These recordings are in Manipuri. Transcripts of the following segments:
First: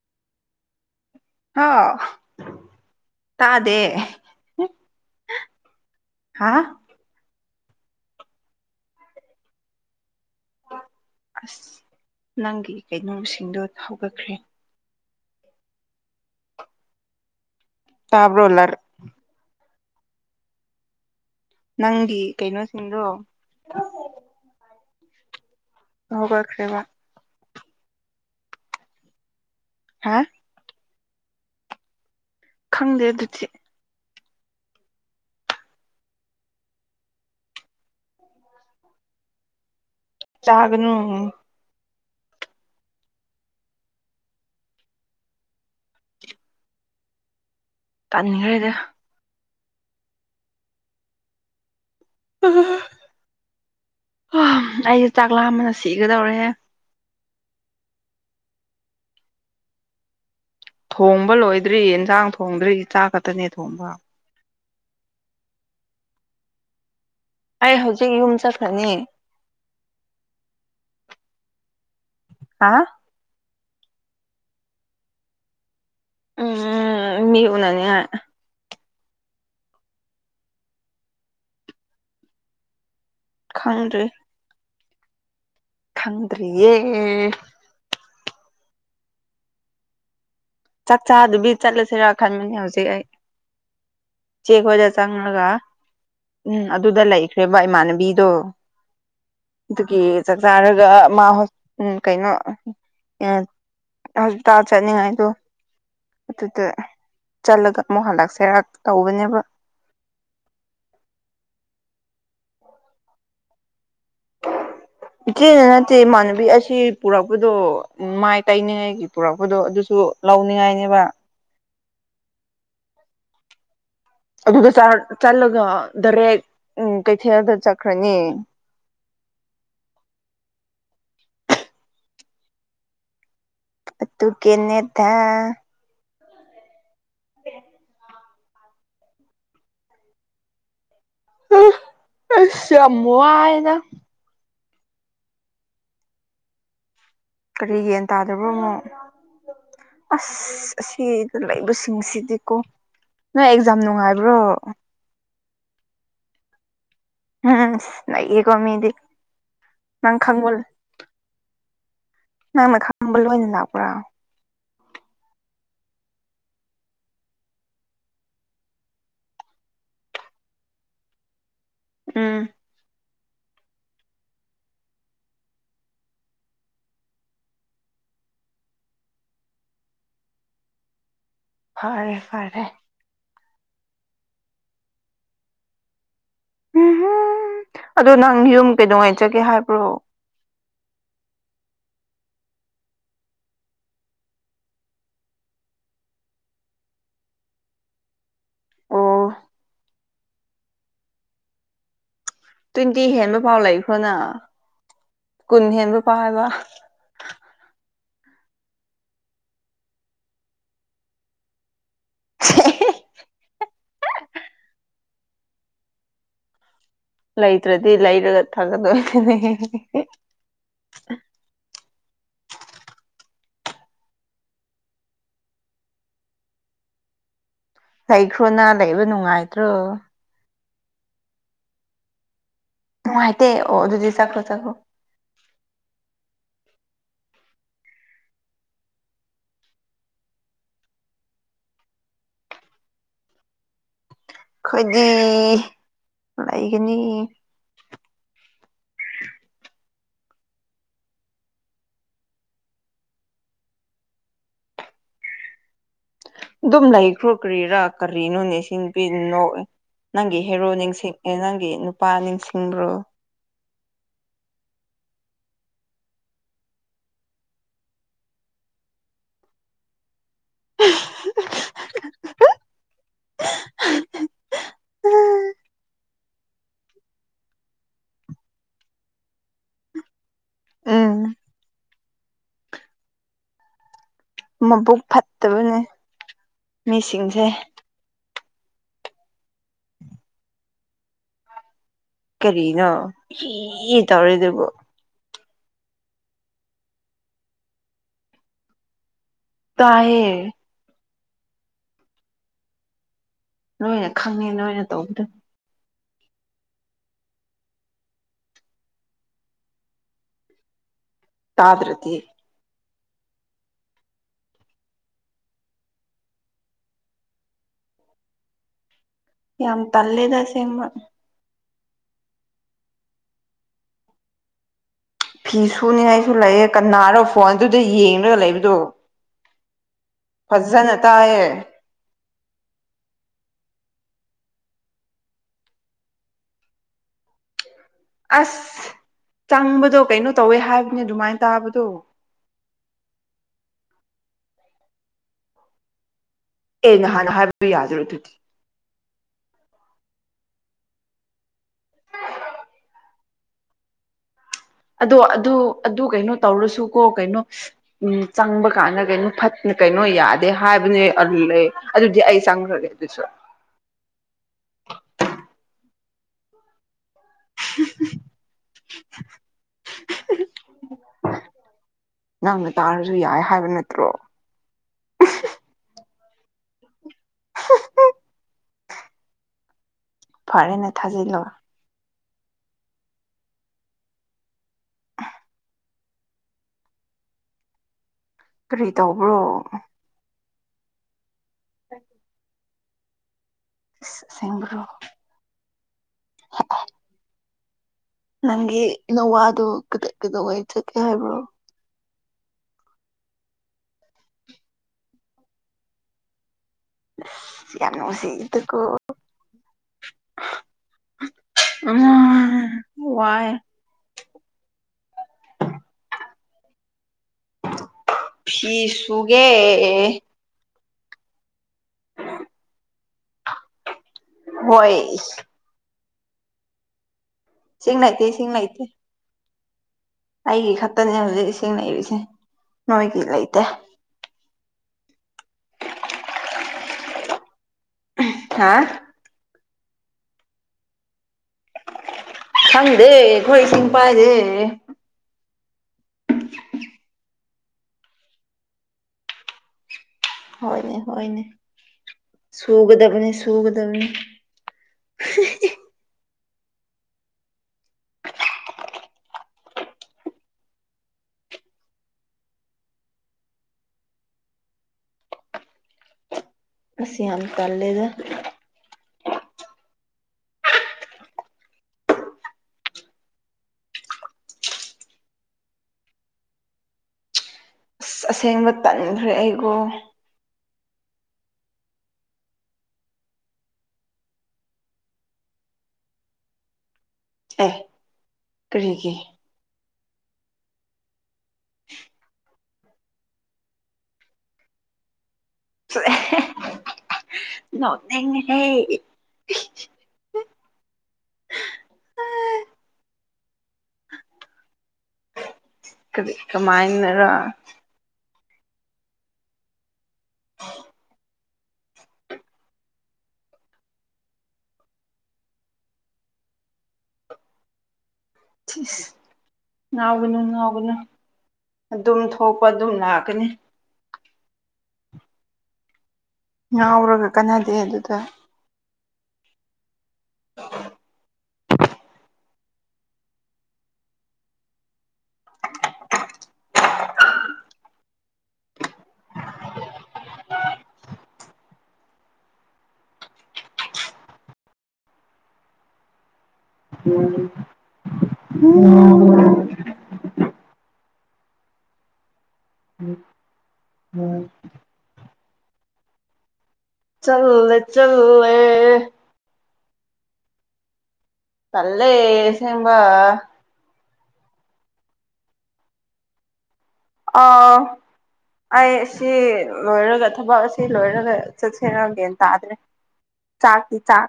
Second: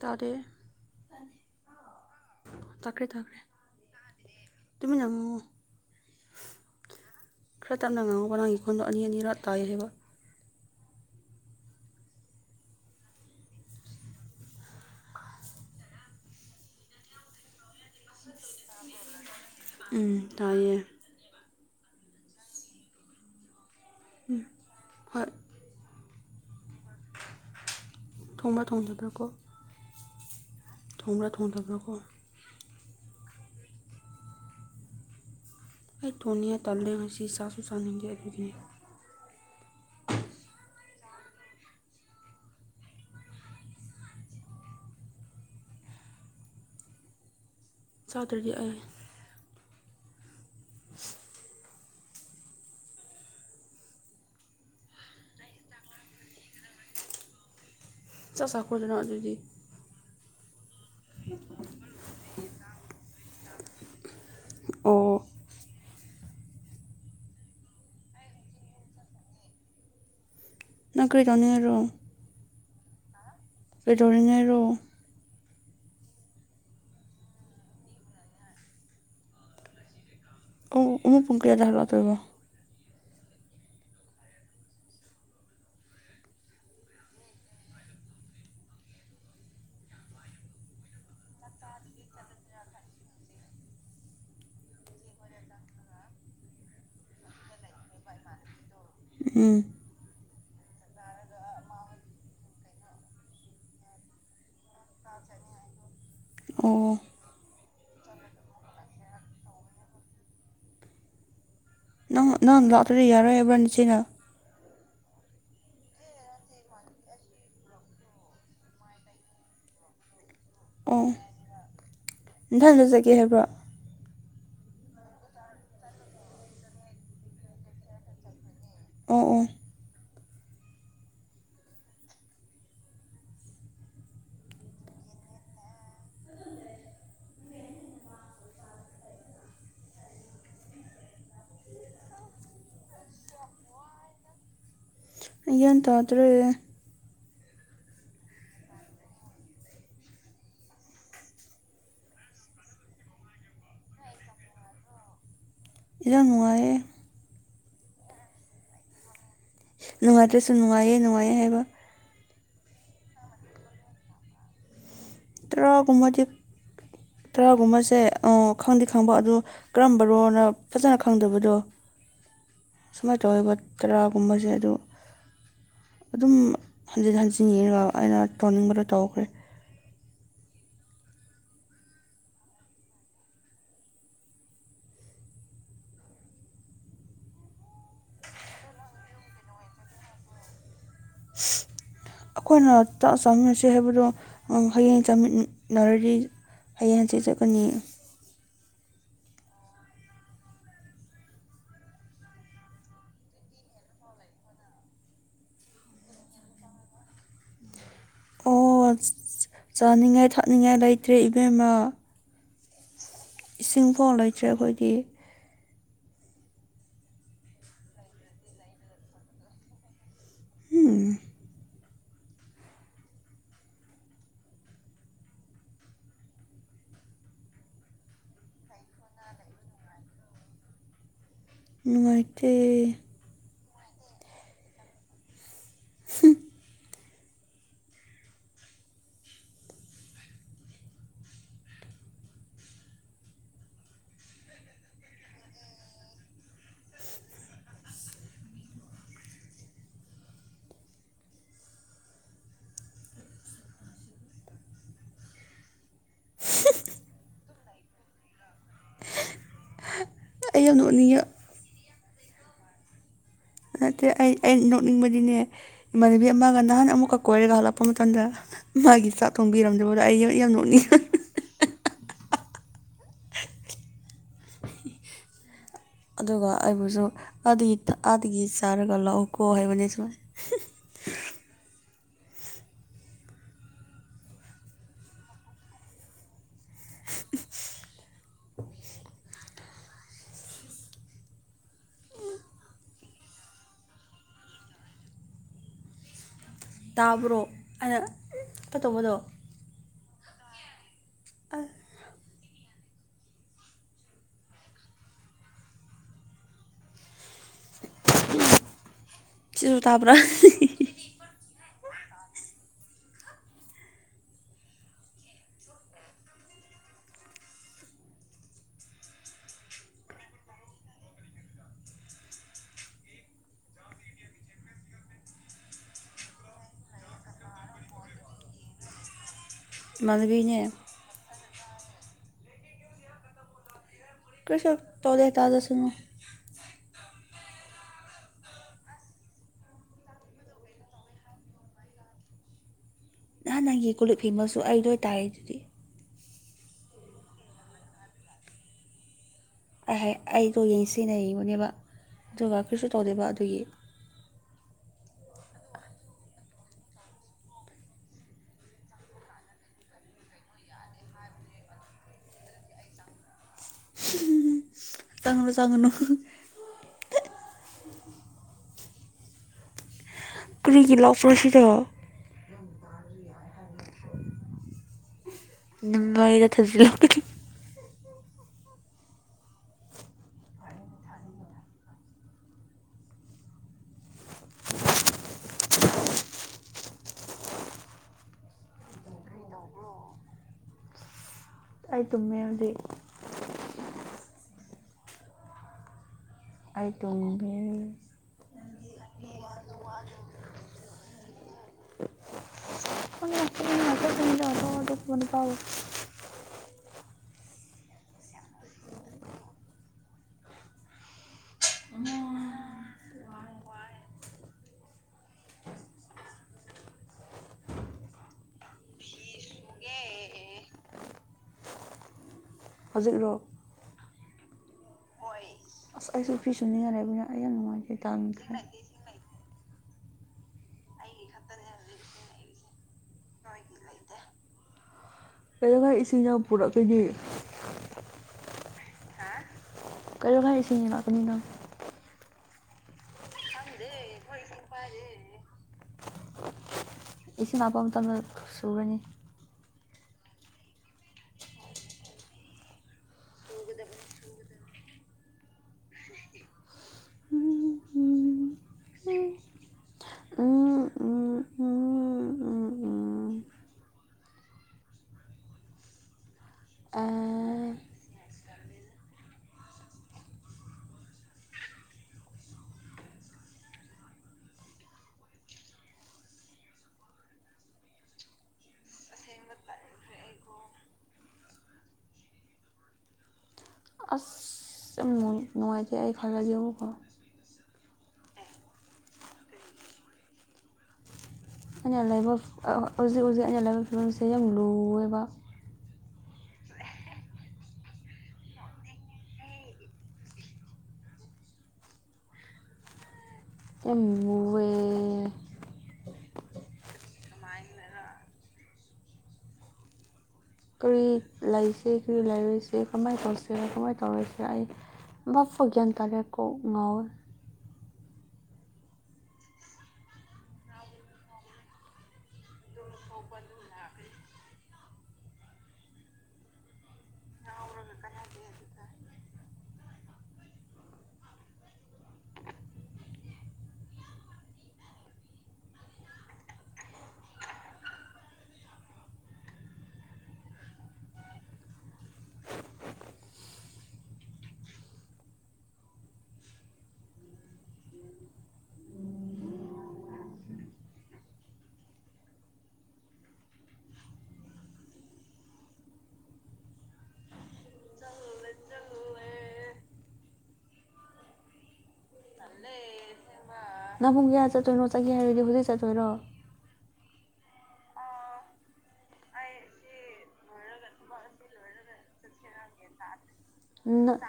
ꯇꯥꯗꯦꯍꯦ꯫ ꯍꯥꯎ ꯇꯥꯗꯦ꯫ ꯇꯨꯃꯤ ꯅꯃꯨꯡꯉꯑꯣꯣ ꯍꯥꯥ ꯈꯔ ꯇꯞꯅ ꯉꯥꯡꯉꯣꯕꯥ ꯅꯪꯒꯤ ꯈꯣꯟꯗꯣ ꯑꯅꯤ ꯑꯅꯤꯔꯛ ꯇꯥꯏ ꯍꯥꯏꯕ꯫ ꯑꯁ ꯅꯪꯒꯤ ꯀꯩꯅꯣꯁꯤꯡꯗꯣ ꯊꯧꯒꯠꯈ꯭ꯔꯦ꯫ ꯇꯥꯕ꯭ꯔꯣꯂꯔ꯫ ꯎꯝ ꯇꯌꯦ ꯅꯪꯗꯤ ꯀꯩꯅꯣꯁꯤꯡꯗꯣ ꯎꯝ ꯍ ꯍꯒ ꯁꯦꯕ ꯊꯣꯡꯕ ꯊꯣꯡꯖꯗ꯭ꯔꯥ ꯀꯣ ꯍꯥꯥ ꯊꯣꯡꯕ꯭ꯔꯥ ꯊꯣꯡꯗꯕ꯭ꯔꯥ ꯀꯣ꯫ ꯈꯪꯗꯦ ꯑꯗꯨꯗꯤ꯫ ꯑꯩ ꯊꯣꯅꯤ ꯇꯂꯦ ꯉꯁꯤ ꯆꯥꯁꯨ ꯁꯥꯥꯟꯅꯅꯤꯡꯗꯦ ꯑꯗꯨꯒꯤ꯫ ꯆꯥꯒꯅꯨ ꯆꯥꯗ꯭ꯔꯗꯤ ꯇꯟꯈ꯭ꯔꯦꯗ ꯑꯩ꯫ ꯑꯩꯁꯦ ꯆꯥꯛꯂꯥ ꯑꯃꯅ ꯁꯤꯒꯗꯧꯔꯦ ꯆꯥꯛ ꯆꯥꯈ꯭ꯔꯣꯗꯅ ꯑꯗꯨꯗꯤ ꯊꯣꯡꯕ ꯂꯣꯏꯗ꯭ꯔꯤ ꯏꯟꯖꯥꯡ ꯊꯣꯡꯗ꯭ꯔꯤ ꯆꯥꯛ ꯈꯛꯇꯅꯦ ꯊꯣꯡꯕ ꯑꯣ꯫ ꯑꯩ ꯍꯧꯖꯤꯛ ꯌꯨꯝ ꯆꯠꯈ꯭ꯔꯅꯤ꯫ ꯅꯥꯈ꯭ꯔꯤꯗꯥꯅꯤꯔꯣ ꯍꯥ꯫ ꯀꯩꯗꯧꯔꯤꯉꯩꯔꯣ ꯎꯝ ꯃꯤ ꯎꯅꯅꯤ ꯑꯌꯨꯛ ꯄꯨꯡ ꯀꯌꯥꯗ ꯍꯜꯂꯛꯇꯣꯏꯕ꯫ ꯈꯪꯗ꯭ꯔꯤ꯫ ꯈꯪꯗ꯭ꯔꯤꯌꯦ ꯆꯥꯛꯆꯥꯥꯗꯨꯕꯤ ꯆꯠꯂꯁꯤꯔꯥ ꯈꯟꯕꯅꯤ ꯍꯧꯖꯤꯛ ꯑꯩ ꯆꯦ ꯈꯣꯢꯗ ꯆꯡꯂꯒ ꯎꯝ ꯑꯗꯨꯗ ꯂꯩꯈ꯭ꯔꯦꯕ ꯏꯃꯥꯟꯅꯕꯤꯗꯣ ꯎꯝ ꯑꯗꯨꯒꯤ ꯆꯥꯛ ꯆꯥꯔꯒ ꯃꯥ ꯀꯩꯅꯣ꯫ [unintelligible] ꯆꯠꯅꯤꯡꯉꯥꯏꯗꯨ ꯑꯗꯨꯗ ꯑꯣ ꯆꯠꯂꯒ ꯑꯃꯨꯛ ꯍꯜꯂꯛꯁꯦꯔꯥꯛ ꯇꯧꯕꯅꯦꯕ ꯑꯥ ꯅꯪ ꯂꯥꯛꯇꯔꯔꯤ ꯌꯥꯔꯣꯏ ꯌꯥꯕꯔꯅꯤꯁꯤꯅ ꯏꯆꯦꯅ ꯅꯠꯇꯦ ꯏꯃꯥꯟꯅꯕꯤ ꯑꯁꯤ ꯄꯨꯔꯛꯄꯗꯣ ꯎꯝ ꯃꯥꯏ ꯇꯩꯅꯤꯡꯉꯥꯏꯒꯤ ꯄꯨꯔꯛꯄꯗꯣ ꯑꯗꯨꯁꯨ ꯂꯧꯅꯤꯡꯉꯥꯏꯅꯦꯕ꯫ ꯏꯊꯪꯅꯖꯒꯦ ꯍꯥꯏꯕ꯭ꯔꯣ ꯑꯗꯨꯒ ꯆꯠꯂꯒ ꯗꯥꯔꯦꯛ ꯎ ꯀꯩꯊꯦꯜꯗ ꯆꯠꯈ꯭ꯔꯅꯤ ꯑꯣ ꯑꯣ꯫ ꯑꯗꯨꯀꯤꯅꯦꯇ [unintelligible] ꯑꯁ ꯌꯥꯝ ꯋꯥꯢꯌꯦꯗ꯫ ꯌꯦꯟ ꯇꯗ꯭ꯔꯦ ꯀꯔꯤ ꯌꯦꯟ ꯇꯥꯗꯕ꯭ꯔꯣ ꯑꯃꯣ ꯑꯁ ꯑꯁꯤꯗ ꯂꯩꯕꯁꯤꯡꯁꯤꯗꯤꯀꯣ ꯅꯣꯏ ꯑꯦꯛꯖꯥꯝ ꯅꯨꯡꯉꯥꯏꯕ꯭ꯔꯣ꯫ ꯏꯣ ꯔꯦ ꯎꯝ ꯅꯩꯌꯦꯀꯣ ꯃꯤꯗꯤ꯫ ꯅꯪ ꯈꯪꯕ ꯅꯨꯡꯉꯥꯏꯇ꯭ꯔꯁꯨ ꯅꯨꯡꯉꯥꯏꯌꯦ ꯅꯨꯡꯉꯥꯏꯌꯦ ꯍꯥꯏꯕ ꯅꯪꯅ ꯈꯡꯕ ꯂꯣꯏꯅ ꯂꯥꯛꯄ꯭ꯔꯥ꯫ ꯇꯔꯥꯒꯨꯝꯕꯗꯤ ꯇꯔꯥꯒꯨꯝꯕꯁꯦ ꯈꯪꯗꯤ ꯈꯪꯕ ꯑꯗꯨ ꯀꯔꯝꯕꯅꯣꯅ ꯐꯖꯅ ꯈꯪꯗꯕꯗꯣ ꯎꯝ ꯁꯨꯃꯥꯏꯅ ꯇꯧꯔꯕ ꯇꯔꯥꯒꯨꯝꯕꯁꯦ ꯑꯗꯨ ꯑꯗꯨꯝ ꯍꯟꯖꯤꯟ ꯍꯟꯖꯤꯟ ꯌꯦꯡꯉꯒ ꯑꯩꯅ ꯇꯧꯅꯤꯡꯕꯗꯣ ꯇꯧꯈ꯭ꯔꯦ꯫ ꯐꯔꯦ ꯐꯔꯦ꯫ [unintelligible] ꯑꯗꯣ ꯅꯪ ꯌꯨꯝ ꯀꯩꯗꯅꯨꯡꯉꯩ ꯆꯠꯀꯦ ꯍꯥꯏꯕ꯭ꯔꯣ ꯑꯩꯈꯣꯏꯅ ꯆꯥꯛ ꯆꯥꯃꯤꯟꯅꯁꯦ ꯍꯥꯏꯕꯗꯣ ꯍꯌꯦꯡ ꯆꯥꯃꯤꯟꯅꯔꯗꯤ ꯍꯌꯦꯡꯍꯪꯆꯤꯠ ꯆꯠꯀꯅꯤ ꯑꯣ ꯇ꯭ꯋꯦꯟꯇꯤ ꯍꯦꯟꯕ ꯄꯥꯎ ꯂꯩꯈ꯭ꯔꯣꯅ ꯀꯨꯟ ꯍꯦꯟꯕ ꯄꯥꯎ ꯍꯥꯏꯕ ꯑꯣ ꯆꯥꯅꯤꯡꯉꯥꯏ ꯊꯛꯅꯤꯡꯉꯥꯏ ꯂꯩꯇ꯭ꯔꯦ ꯏꯕꯦꯝꯃ ꯏꯁꯤꯡ ꯐꯥꯎ ꯂꯩꯇ꯭ꯔꯦ ꯑꯩꯈꯣꯏꯗꯤ ꯂꯩꯇ꯭ꯔꯗꯤ ꯂꯩꯔꯒ ꯊꯥꯒꯛꯗꯕꯅꯤꯅꯦ ꯎꯝ꯫ ꯂꯩꯈ꯭ꯔꯣꯅ ꯂꯩꯕ ꯅꯨꯡꯉꯥꯏꯇ꯭ꯔꯣ ꯅꯨꯡꯉꯥꯏꯇꯦ꯫ ꯅꯨꯡꯉꯥꯏꯇꯦ ꯑꯣ ꯑꯗꯨꯗꯤ ꯆꯥꯛꯇꯣ ꯆꯥꯈ꯭ꯔꯣ꯫ [unintelligible] ꯑꯩꯈꯣꯏꯗꯤ ꯂꯩꯒꯅꯤ ꯑꯗꯨꯝ ꯂꯩꯈ꯭ꯔꯣ ꯀ꯭ꯔꯤꯔꯥ ꯀꯔꯤꯅꯣꯅꯦ ꯑꯁꯤ ꯅꯨꯄꯤꯖꯦ ꯅꫭꯛ ꯑꯦ ꯅꯪꯒꯤ ꯑꯩ ꯍꯦꯔꯣ ꯌꯥꯝ ꯅꯤꯡꯁꯤꯡ ꯅꯣꯛꯅꯤꯡꯉꯦ ꯅꯪꯒꯤ ꯅꯨꯄꯥ ꯅꯤꯡꯁꯤꯡꯕ꯭ꯔꯣ꯫ ꯅꯠꯇꯦ ꯑꯩ ꯑꯩ ꯅꯣꯛꯅꯤꯡꯕꯗꯤꯅꯦ ꯏꯃꯥꯟꯅꯕꯤ ꯑꯃꯒ ꯅꯍꯥꯟ ꯑꯃꯨꯛꯀ ꯀꯣꯏꯔꯒ ꯍꯜꯂꯛꯄ ꯃꯇꯝꯗ ꯃꯥꯒꯤ ꯆꯥꯛ ꯊꯣꯡꯕꯤꯔꯝꯗꯕꯗꯣ ꯑꯩꯒꯤ ꯌꯥꯝ ꯅꯣꯛꯅꯤꯡꯉꯦ꯫ [unintelligible] ꯑꯗꯨꯒ ꯑꯩꯕꯨꯁꯨ ꯑꯗꯒꯤ ꯅꯨꯡꯇꯤꯒꯤ ꯆꯥꯔꯒ ꯂꯥꯛꯑꯣꯀꯣ ꯍꯥꯏꯕꯥꯅꯦ ꯁꯨꯃꯥꯏꯅ ꯎꯝ ꯃꯥꯕꯨꯛ ꯐꯠꯇꯥꯕꯅꯦ ꯃꯤ ꯁꯤꯡꯁꯦ ꯀꯔꯤꯅꯣ ꯐꯤ ꯇꯧꯔꯦꯗꯨꯕꯨ꯫ ꯇꯥꯕ꯭ꯔꯣ ꯑꯩꯅ ꯀꯩꯇꯧꯕꯥꯗꯣ ꯇꯥꯏꯌꯦ [unintelligible] ꯂꯣꯏꯅ ꯈꯪꯉꯦ ꯅꯣꯏꯅ ꯇꯧꯕꯥꯗꯣ ꯁꯤꯖꯨ ꯇꯥꯕ꯭ꯔꯥ ꯇꯥꯗ꯭ꯔꯗꯤ ꯌꯥꯝ ꯇꯜꯂꯦꯗꯥ ꯑꯥꯁꯦꯡꯕ ꯐꯤ ꯁꯨꯅꯤꯉꯥꯏꯁꯨ ꯂꯩꯌꯦ ꯀꯅꯔ ꯐꯣꯟ ꯑꯗꯨꯗ ꯌꯦꯡꯂꯒ ꯂꯩꯕꯗꯣ꯫ ꯏꯃꯥꯟꯅꯕꯤꯅꯦ ꯐꯖꯅ ꯑꯇꯥꯌꯦ ꯀꯔꯤꯁꯨ ꯇꯧꯗꯦ ꯇꯥꯖꯁꯅꯨ꯫ ꯑꯁ ꯆꯪꯕꯥꯗꯣ ꯀꯩꯅꯣ ꯇꯧꯋꯦ ꯍꯥꯏꯕꯅꯦ ꯑꯗꯨꯃꯥꯏꯅ ꯇꯥꯕꯗꯣ ꯅꯍꯥꯟ ꯅꯪꯒꯤ ꯀꯣꯜꯂꯤꯛ ꯐꯦꯡꯕꯥꯁꯨ ꯑꯩ ꯂꯣꯏ ꯇꯥꯏꯌꯦ ꯑꯗꯨꯗꯤ ꯑꯦ ꯅꯍꯥꯟ ꯍꯥꯏꯕꯗꯣ ꯌꯥꯗ꯭ꯔꫭ ꯑꯗꯨꯗꯤ ꯑꯍ ꯑꯩꯗꯣ ꯌꯦꯡ ꯁꯤꯟꯅꯕꯅꯦꯕ ꯑꯗꯨꯒ ꯀꯔꯤꯁꯨ ꯇꯧꯗꯦꯕ ꯑꯗꯨꯒꯤ ꯑꯗꯣ ꯑꯗꯨ ꯑꯗꯨ ꯀꯩꯅꯣ ꯇꯧꯔꯥꯁꯨ ꯀꯣ ꯀꯩꯅꯣ ꯎꯝ ꯆꯪꯕ ꯀꯥꯟꯗ ꯀꯩꯅꯣ ꯐꯠꯇꯦ ꯀꯩꯅꯣ ꯌꯥꯗꯦ ꯍꯥꯏꯕꯅꯦ ꯇꯜꯂꯦ ꯑꯗꯨꯗꯤ ꯑꯩ ꯆꯪꯈ꯭ꯔꯒꯦ ꯑꯗꯨꯁꯨ꯫ ꯆꯪꯉꯥꯅꯨ ꯆꯪꯉꯥꯅꯨ꯫ [unintelligible] ꯀ꯭ꯔꯤꯒꯤ ꯂꯥꯛꯄ꯭ꯔꯣ ꯁꯤꯗ꯫ ꯅꯪꯅ ꯇꯥꯔꯁꯨ ꯌꯥꯏ ꯍꯥꯏꯕ ꯅꯠꯇ꯭ꯔꯣ꯫ ꯅꯪꯂꯥꯏꯗ ꯊꯖꯤꯜꯂꯛꯀꯅꯤ꯫ [unintelligible] ꯐꯔꯦꯅꯦ ꯊꯥꯖꯤꯜꯂꯣ꯫ ꯀꯔꯤ ꯇꯧꯕ꯭ꯔꯣ꯫ ꯑꯩ ꯇꯨꯝꯃꯦ ꯍꯧꯖꯤꯛ꯫ ꯏꯁ ꯑꯁꯦꯡꯕꯥꯔꯣ꯫ ꯑꯩ ꯇꯨꯝ꯫ ꯃꯦ꯫ ꯅꯪꯒꯤ ꯅꯋꯥꯗꯣ ꯀꯗ ꯀꯩꯗꯧꯉꯩ ꯆꯠꯀꯦ ꯍꯥꯏꯕ꯭ꯔꯣ꯫ [unintelligible] ꯌꯥꯝ ꯅꯨꯡꯁꯤꯗꯥꯀꯣ꯫ ꯑꯪ ꯋꯥꯏꯌꯦ꯫ [unintelligible] ꯐꯤ ꯁꯨꯒꯦ꯫ ꯍꯧꯖꯤꯛ ꯂꯣ꯫ ꯍꯣꯏ꯫ ꯑꯁ ꯑꯩꯁꯨ ꯐꯤꯁꯨ ꯅꯤꯡꯉꯥꯏ ꯂꯩꯕꯅꯤ ꯑꯩ ꯌꯥꯝ ꯏꯁꯤꯡ ꯅꯨꯡꯉꯥꯏꯇꯦ ꯂꯩꯇꯦ ꯏꯁꯤꯡ ꯂꯩꯇꯦ [unintelligible] ꯑꯩꯒꯤ ꯈꯛꯇꯅꯦ ꯍꯧꯖꯤꯛ ꯏꯁꯤꯡ ꯂꯩꯔꯤꯁꯦ ꯅꯣꯏꯒꯤ ꯂꯩꯇꯦ꯫ ꯀꯩꯗꯧꯉꯥꯏ ꯏꯁꯤꯡꯅꯣ ꯄꯨꯔꯛꯏꯗꯤ꯫ ꯍꯥ꯫ [unintelligible] ꯈꯪꯗꯦ ꯑꯈꯣꯏ ꯏꯁꯤꯡ ꯄꯥꯏꯗꯦ꯫ ꯏꯁꯤꯡ ꯂꯞꯄ ꯃꯇꯝꯗ ꯁꯨꯔꯅꯤ꯫ ꯍꯣꯏꯅꯦ ꯍꯣꯏꯅꯦ꯫ ꯁꯨꯒꯥꯗꯕꯅꯦ ꯁꯨꯒꯥꯗꯕꯅꯦ꯫ ꯑꯁ ꯌꯥꯝ ꯇꯜꯂꯦꯗꯥ꯫ ꯑꯁ ꯑꯁꯦꯡꯕ ꯇꯟꯈ꯭ꯔꯦ ꯑꯩꯀꯣ꯫ ꯑꯁ꯫ ꯇꯨꯝꯃꯨꯒꯦ꯫ ꯅꯨꯡꯉꯥꯏꯇꯦ ꯑꯩ ꯈꯜꯂꯗꯤ ꯑꯃꯨꯛꯀ꯫ ꯀ꯭ꯔꯤꯒꯤ꯫ ꯑꯩꯅ ꯂꯩꯥꯏꯕ ꯍꯧꯖꯤꯛ ꯍꯧꯖꯤꯛ ꯑꯩꯅ ꯂꯥꯏꯕ ꯐꯤꯕꯝꯁꯦ ꯌꯥꯝ ꯂꯨꯋꯦꯕ꯫ ꯆꯥꯔꯍꯦ ꯅꯣꯛꯅꯤꯡꯉꯤꯍꯦ꯫ ꯎꯝ ꯋꯨꯌꯦ꯫ ꯗꯤ ꯀꯃꯥꯏꯅꯔ꯫ ꯀ꯭ꯔꯤ ꯂꯩꯔꯤꯁꯦ ꯀꯥꯔꯤ ꯂꯩꯔꯤꯁꯦ ꯀꯃꯥꯏꯅ ꯇꯧꯁꯤꯔꯥ ꯀꯃꯥꯏꯅ ꯇꯧꯔꯣꯏꯁꯤꯔꯥ ꯑꯩ꯫ ꯑꯃꯐꯥꯎ ꯒ꯭ꯌꯥꯟ ꯇꯥꯗꯦ ꯀꯣꯛ ꯉꯥꯎꯋꯦ꯫ ꯁꯤꯁ ꯉꯥꯎꯕꯅꯦ ꯉꯥꯎꯕꯅꯦ꯫ ꯑꯗꯨꯝ ꯊꯣꯛꯄ ꯑꯗꯨꯝ ꯂꯥꯛꯀꯅꯤ꯫ ꯉꯥꯎꯔꯒ ꯀꯥꯟꯅꯗꯦ ꯑꯗꯨꯗ꯫ [inaudible] ꯎꯝ [unintelligible] ꯆꯠꯂꯨꯂꯦ ꯆꯠꯂꯨꯂꯦ꯫ ꯇꯜꯂꯦ ꯑꯁꯦꯡꯕ꯫ ꯅꯪ ꯄꯨꯡ ꯀꯌꯥ ꯆꯠꯇꯣꯏꯅꯣ ꯆꯠꯒꯦ ꯍꯥꯏꯔꯗꯤ ꯍꯧꯖꯤꯛ ꯆꯠꯇꯣꯏꯔꯣ꯫ ꯑꯥ꯫ ꯑꯩ ꯁꯤ ꯂꯣꯏꯔꯒ ꯊꯕꯛ ꯑꯁꯤ ꯂꯣꯏꯔꯒ ꯆꯠꯁꯤꯔ ꯒ꯭ꯌꯥꯟ ꯇꯥꯗ꯭ꯔꯦ ꯆꯥꯛ ꯇꯤ ꯅꯪ ꯆꯥꯛ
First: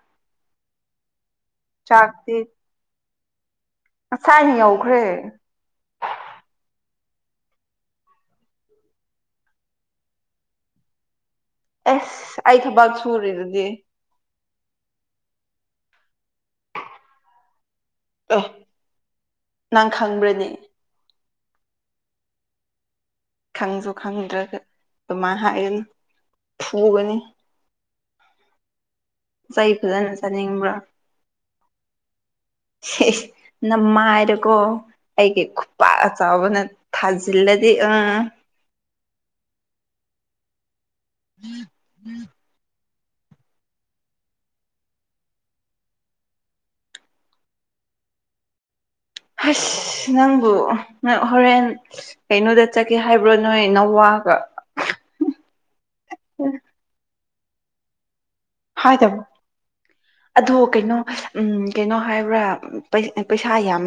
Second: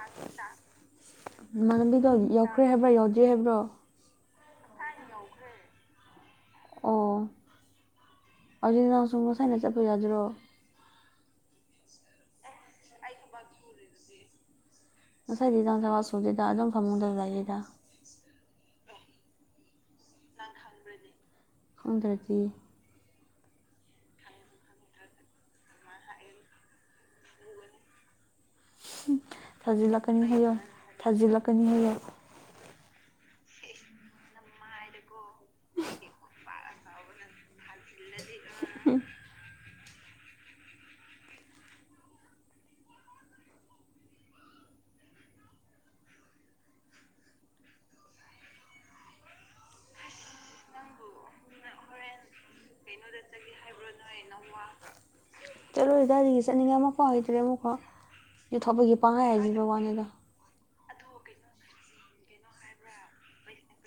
ꯅꯃꯥꯟꯅꯕꯤꯗꯣ ꯆꯥꯛꯇꯤ ꯌꯧꯈ꯭ꯔꯦ ꯍꯥꯏꯕ꯭ꯔꯣ ꯌꯧꯗ꯭ꯔꯤ ꯍꯥꯏꯕ꯭ꯔꯣ ꯉꯁꯥꯏꯅ ꯌꯧꯈ꯭ꯔꯦ ꯑꯣ ꯑꯗꯨꯗꯤ ꯅꯪꯁꯨ ꯉꯁꯥꯏꯅ ꯆꯠꯄ ꯌꯥꯗ꯭ꯔꯣ ꯑꯦꯁ ꯑꯩ ꯊꯕꯛ ꯁꯨꯨꯔꯤꯗꯨꯗꯤ ꯉꯁꯥꯏ [unintelligible] ꯑꯗꯨꯝ ꯐꯃꯨꯡꯗ ꯂꯩꯌꯦꯗ ꯑꯦ ꯅꯪ ꯈꯪꯕ꯭ꯔꯥꯅꯦ ꯈꯪꯗ꯭ꯔꯗꯤ ꯈꯪꯁꯨ ꯈꯪꯗ꯭ꯔꯒ ꯑꯗꯨꯃꯥꯢ ꯍꯥꯏꯒꯅꯨ ꯐꯨꯒꯅꯤ ꯍꯝ ꯆꯩ ꯐꯖꯅ ꯊꯥꯖꯤꯜꯂꯛꯀꯅꯤ ꯍꯥꯏꯌꯣ ꯆꯥꯅꯤꯡꯕ꯭ꯔꯥ ꯊꯥꯖꯤꯜꯂꯛꯀꯥꯅꯤ ꯍꯥꯏꯌꯣ ꯍꯦ ꯅꯃꯥꯏꯗꯨꯀꯣ ꯑꯩꯒꯤ ꯈꯨꯄꯥꯛ ꯑꯆꯧꯕꯥꯅ ꯊꯥꯖꯤꯟ ꯂꯥꯗꯤ ꯑꯥ ꯍꯨꯝ [unintelligible] [inaudible] ꯍꯁ ꯅꯪꯕꯨ ꯅꯪ ꯍꯣꯔꯦꯟ ꯀꯩꯅꯣꯗ ꯆꯠꯀꯦ ꯍꯥꯏꯕ꯭ꯔꯣ ꯅꯣꯏ ꯅꯋꯥꯒ ꯆꯠꯂꯣꯢ ꯀꯥꯢꯗꯒꯤ ꯆꯠꯅꯤꯡꯉꯥꯏ ꯑꯃꯨꯛꯐꯥꯎ ꯂꯩꯇ꯭ꯔꯦ ꯑꯃꯐꯥꯎ ꯌꯨ ꯊꯛꯄꯒꯤ ꯍꯥꯏꯗꯕ ꯄꯡꯍꯥꯏ ꯍꯥꯏꯖꯤꯟꯕꯒꯤ ꯋꯥꯅꯤꯗꯥ꯫ ꯑꯗꯣ ꯀꯩꯅꯣ ꯀꯩꯅꯣ ꯍꯥꯏꯕ꯭ꯔꯥ ꯄꯩꯁꯥ ꯌꯥꯝ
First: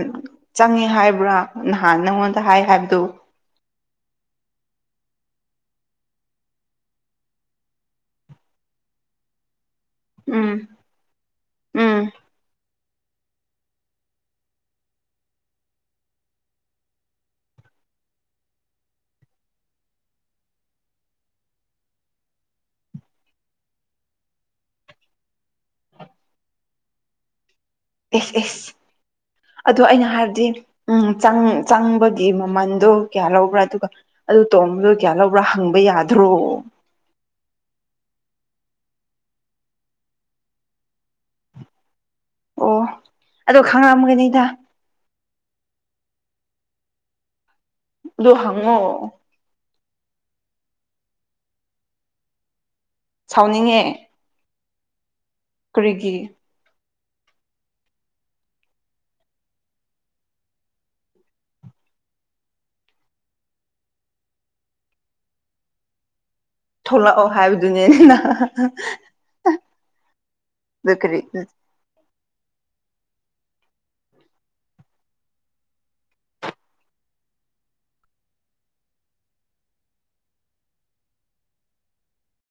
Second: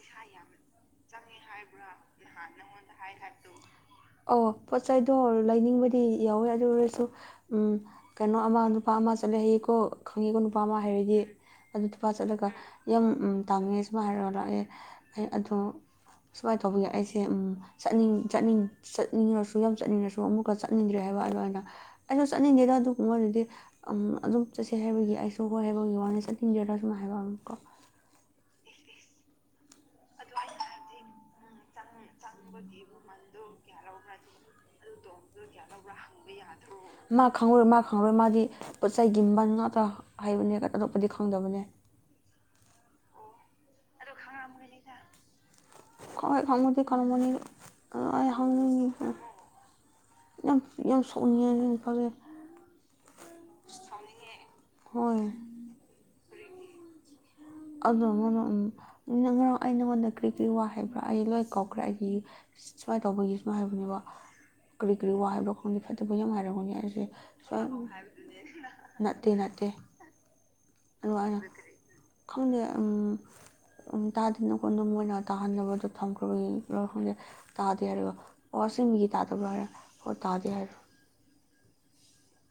ꯆꯪꯉꯦ ꯍꯥꯏꯕ꯭ꯔꯥ ꯅꯍꯥꯟ ꯅꯪꯉꯣꯟꯗ ꯍꯥꯏ ꯍꯥꯏꯕꯗꯨ ꯑꯧ ꯄꯣꯠ ꯆꯩꯗꯣ ꯂꯩꯅꯤꯡꯕꯗꯤ ꯌꯥꯎꯋꯦ ꯑꯗꯨ ꯑꯣꯏꯔꯁꯨ ꯎꯝ ꯀꯩꯅꯣ ꯑꯃ ꯅꯨꯄꯥ ꯑꯃꯥ ꯆꯠꯂꯦ ꯍꯥꯌꯦꯀꯣ ꯈꯪꯉꯤꯀꯣ ꯎꯝ ꯅꯨꯄꯥ ꯑꯃꯥ ꯍꯥꯏꯔꯗꯤ ꯑꯗꯨ ꯎꯝ ꯅꯨꯄꯥ ꯆꯠꯂꯒ ꯌꯥꯝ ꯇꯥꯡꯉꯦ ꯁꯨꯃꯥꯏ ꯍꯥꯏꯔꯛꯑꯣꯔꯥ ꯑꯩ ꯑꯩ ꯑꯗꯣ ꯁꯨꯃꯥꯏ ꯇꯧꯕꯥꯒꯤ ꯑꯩꯁꯦ ꯎꯝ ꯆꯠꯅꯤꯡ ꯆꯠꯅꯤꯡ ꯆꯠꯅꯤꯡꯉꯥꯁꯨ ꯌꯥꯝ ꯆꯠꯅꯤꯡꯉꯥꯁꯨ ꯑꯃꯨꯛꯀꯥ ꯆꯠꯅꯤꯡꯗ꯭ꯔꯦ ꯍꯥꯏꯕ ꯑꯗꯨꯃꯥꯏꯅ ꯑꯩꯁꯨ ꯆꯠꯅꯤꯡꯉꯦꯗ ꯑꯗꯨꯒꯨꯝꯕꯗꯨꯗꯤ ꯑꯪ ꯑꯗꯨꯝ ꯆꯠꯁꯦ ꯍꯥꯏꯕꯒꯤ ꯑꯩꯁꯨ ꯍꯣꯏ ꯍꯥꯏꯕꯒꯤ ꯋꯥꯅꯦ ꯆꯠꯅꯤꯡꯗꯦꯗꯥ ꯁꯨꯝ ꯍꯥꯏꯕꯀꯣ ꯑꯦꯁ ꯑꯦꯁ ꯑꯗꯣ ꯑꯩꯅ ꯍꯥꯏꯕꯗꯤ ꯎꯝ ꯆꯪ ꯆꯪꯕ ꯍꯥꯏꯗꯤ ꯃꯃꯟꯗꯣ ꯀꯌꯥ ꯂꯧꯕ꯭ꯔꯥ ꯑꯗꯨꯒ ꯑꯗꯨ ꯇꯣꯡꯕꯗꯨ ꯀꯌꯥ ꯂꯧꯕ꯭ꯔꯥ ꯍꯪꯕ ꯌꯥꯗ꯭ꯔꯣ ꯃꯥ ꯈꯪꯉꯔꯣꯏ ꯃꯥ ꯈꯪꯉꯔꯣꯏ ꯃꯥꯗꯤ ꯄꯣꯠ ꯆꯩꯒꯤ ꯃꯃꯟ ꯉꯥꯛꯇ ꯍꯥꯏꯕꯅꯦ ꯑꯇꯣꯞꯄꯗꯤ ꯈꯪꯗꯕꯅꯦ ꯑꯣ ꯑꯗꯣ ꯈꯪꯉꯝꯒꯅꯤꯗ ꯈꯪꯉꯣꯏ ꯈꯪꯕꯨꯗꯤ ꯈꯉꯝꯒꯅꯤꯕ ꯑꯗꯨ ꯍꯪꯉꯣ ꯌꯥꯝ ꯌꯥꯝ ꯁꯥꯎꯅꯤꯡꯉꯦ ꯑꯗꯨꯏ ꯅꯨꯄꯥꯗꯣ ꯁꯥꯎꯅꯤꯡꯉꯦ ꯁꯥꯎꯅꯤꯡꯉꯦ ꯍꯣꯏ ꯀꯔꯤꯒꯤ ꯑꯗꯣ ꯉꯔꯥꯡ ꯎꯡ ꯅꯪ ꯉꯔꯥꯡ ꯑꯩ ꯅꯉꯣꯟꯗ ꯀ꯭ꯔꯤ ꯀꯔꯤ ꯋꯥ ꯍꯥꯏꯕ꯭ꯔꯥ ꯑꯩ ꯂꯣꯏ ꯀꯥꯎꯈ꯭ꯔꯦ ꯑꯩꯒꯤ ꯁꯨꯃꯥꯏ ꯇꯧꯕꯒꯤ ꯁꯨꯃꯥꯏ ꯍꯥꯏꯕꯅꯦꯕ ꯀꯔꯤ ꯀꯔꯤ ꯋꯥ ꯍꯥꯏꯕ꯭ꯔꯥ ꯈꯪꯗꯦ ꯐꯠꯇꯕ ꯌꯥꯝ ꯍꯥꯏꯔꯝꯒꯅꯤ ꯑꯩꯁꯦ ꯊꯣꯛꯂꯛꯑꯣ ꯍꯥꯏꯕꯗꯨꯅꯦ ꯅ [unintelligible] ꯅꯠꯇꯦ ꯅꯠꯇꯦ ꯑꯗꯨ ꯀ꯭ꯔꯤ ꯑꯗꯨꯒ ꯑꯩꯅ ꯎꯝ ꯈꯪꯗꯦ ꯎꯝ ꯇꯥꯗꯦꯅꯀꯣ ꯑꯗꯨꯝ ꯃꯣꯏꯅ ꯇꯥꯍꯟꯅꯕꯗꯨ ꯊꯝꯈ꯭ꯔꯕꯒꯤꯔ ꯈꯪꯗꯦ ꯇꯥꯗꯦ ꯍꯥꯌꯔꯒ ꯑꯣꯁꯦꯡꯀꯤ ꯇꯥꯗꯔꯕ꯭ꯔꯣ ꯍꯥꯢꯔꯒ ꯍꯣꯢ ꯇꯥꯗꯦ ꯍꯥꯢ